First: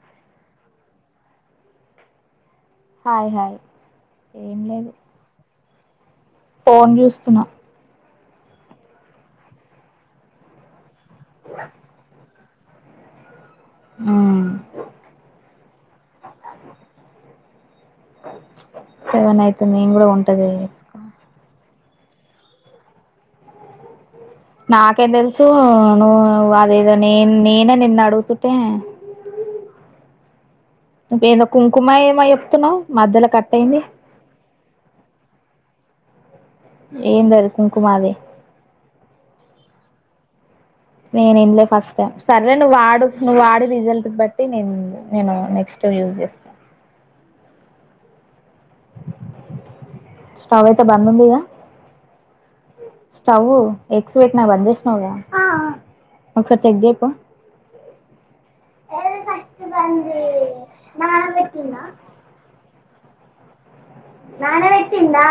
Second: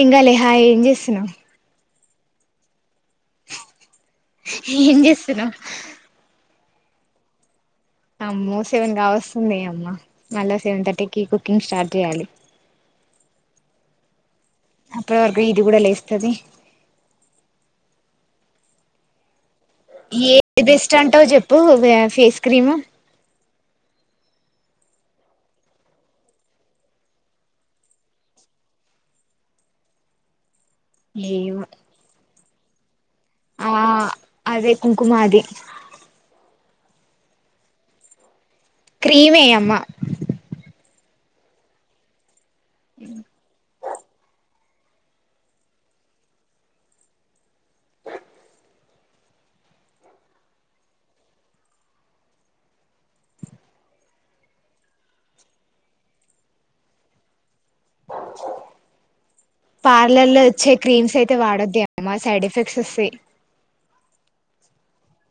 ఏంకాలే హాయ్ఏం చేస్తున్నావ్ hi hi ఏం లేదు ఫోన్ చూస్తున్నా అమ్మో సెవెన్ కావస్తుందీ అమ్మ మళ్ళా సెవెన్ థర్టీ కి కుకింగ్ స్టార్ట్ చేయాలి ఉమ్ అప్పటి వరకు ఇది కూడా లేస్తది సెవెన్అయితే ఏ బెస్ట్ అంటావ్ చెప్పు వా ఫేస్ క్రీమ్ నాకేం తెలుసూ నువ్ నువ్వు అదేదో నేన్ నేనే నిన్ను అడుగుతుంటే ఇంకొంధో ఏమో కుంకుమ ఎమో చెప్ తిన్నావ్ ఆ అదే కుంకుమ ది ఏందది కుంకుమా అది క్రీమే అమ్మా నేను ఇనలే ఫస్ట్ టైమ్ అదే నువ్వు వాడు నువ్వు వాడె రిజల్ట్ బట్టి నేను నేను నెక్స్ట్ యూజ్ చేస్త స్టవ్ అయితే బంద్ ఉందిగ స్టవ్ ఎగ్స్ పెట్టినా బంద్ చేసినావుగా ఒకసారి చెక్ చేయ్ పో పార్లర్ లో ఇచ్చే క్రీమ్స్ అయితే వాడొద్దె అమ్మా సైడ్ ఎఫెక్ట్ వస్తాయి నానబెట్టిందా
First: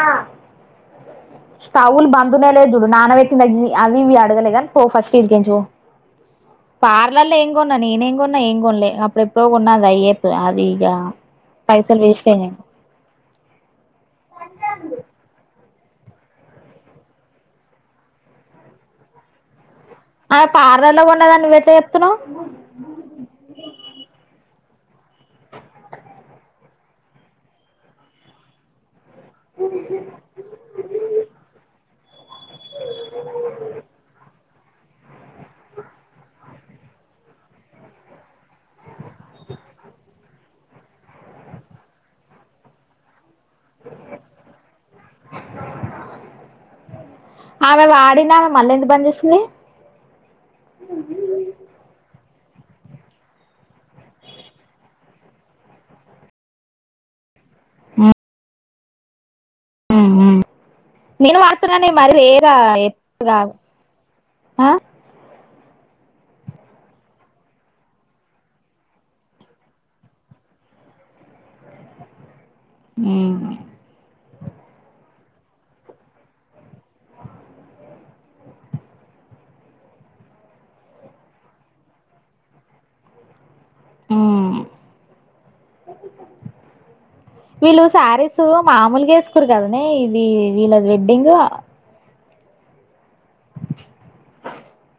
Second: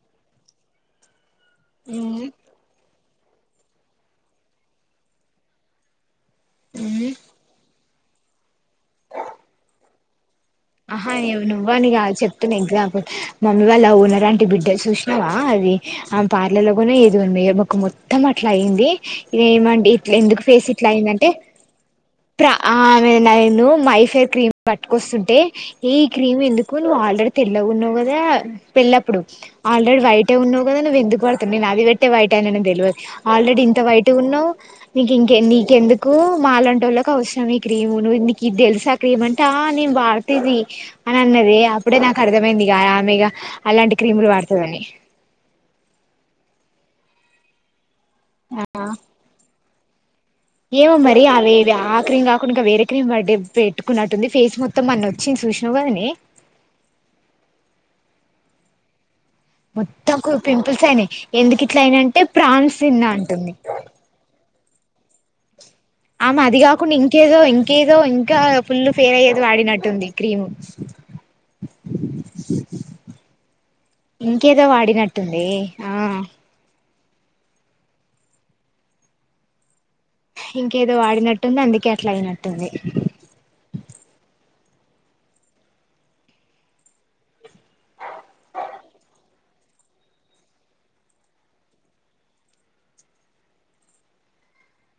కవ్లు బంద్ ఉన్నాయో లేదో చూడు నాన పెట్ అవి ఇవి అడగలేదు గాని పో ఫస్ట్ ఇడికెళ్ళి పో పార్లర్ లో ఏం కొన్న నేనే ఉన్నా ఏం కొ ఉలే అప్పుడు ఎప్పుడో కోన్నా గ ఎ ఆహా నేవు నువ్వు అని కా చెప్తున అయినాయి ఎగ్జాంపుల్ మమ్మీ ఇవాళ ఓనర్ ఆంటీ బిడ్డ చూసినవా అది ఆమె పార్లర్ కి పోదు ఏం కొనదు ఏదు ముక్కు మొత్తం అట్ల అయింది ఇ ఏమంటడి ఎందుకు ఆమె ఫేస్ ఇట్ల పార్లర్లో అయిందంటే కొన్నదని నువ్వు ఎట్లా చెప్తున్నావు ఆమే నేను మైఫర్ క్రీమ్ పట్టుకొస్తుంటే ఏ ఈ క్రీమ్ ఎందుకు నువ్వు ఆల్రెడీ తెల్లవున్నావు కదా పెళ్ళప్పుడు ఆల్రెడీ వైటే ఉన్నావు కద నువ్వు ఎందు వడుతు నేను అది పెట్ అ బయట అ తెలియదు ఆల్రెడీ ఇంత బయట ఉన్నావు నీకు ఇంక నీకెందుకు మాలాంటి వాళ్ళకి అవసరం ఈ క్రీమ్ క తెల్సా క్రీమ్ అంటే ఆ నేను వాడుత ది అని అన్నది అప్పుడే నాకు అర్థమైంది ఇగ ఆమెగ అలాంటి క్రీములు వాడుతదని ఆమే వాడ పడినా మళ్ళ ఎందుకు బంద చేస్తుంది ఏమో మరి అవేవి ఆ క్రీమ్ ఇనుక వేరే క్రీమ్ బర్డే పెట్టుకున్నట్టుంది ఫేస్ మొత్తం మన్న వచ్చింది చూసినావు కదనే ఆ మొత్తం పింపుల్స్ అయినాయి నేను ఎందుకు ఇట్లా వాడుతున్నానే అయిన మరి అంటే వేరా ప్రాన్స్ తిన్నా అంటుంది అ ఆమ అది కాకుండా ఇంకేదో ఇంకేదో ఇంకా ఫుల్లు ఫేల్ అయ్యేది వాడినట్టుంది క్రీము ఇంకేదో వాడినట్టు ంది ఆ ఇంకేదో వాడినట్టుంది అందుకే అట్ల అయినట్టుంది హమ్ వీళ్ళు శారీస్ మామలుగా వేసుకురు కదనే ఇది వీళ్ళది వెడ్డింగ్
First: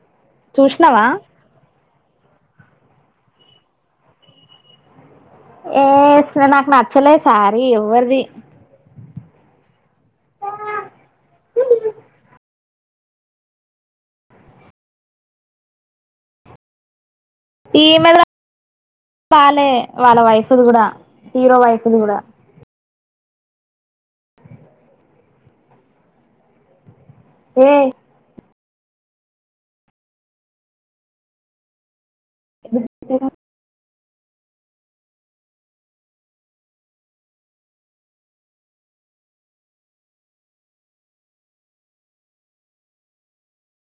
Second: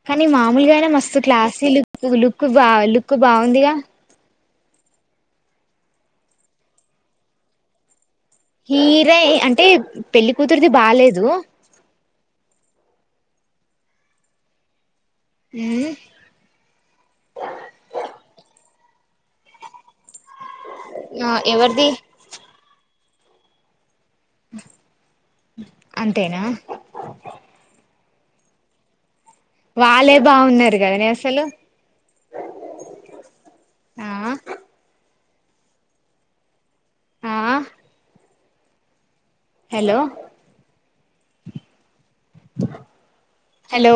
కానీ మామూలుగాయినా చూసినావా మస్తు క్లాసీలు లుక్ లుక్ బా లుక్ బాగుందిగా ఏ నాకు నచ్చలేదు సారీ ఎవ్వరిది హీరె అంటే పెళ్లికూతురిది బాలేేదు అ ఈ ఈమెయిల్ [unintelligible] బాలే వాళ్ళ వైఫ్ ది కూడా ఆ హీరో వైఫ్ ఎవరిది ది కూడా [unintelligible] అంతేనా ఏ వాళ్ళే బాగున్నారు కద నె అసలు ఎ [unintelligible] ఆ ఆ హలో హలో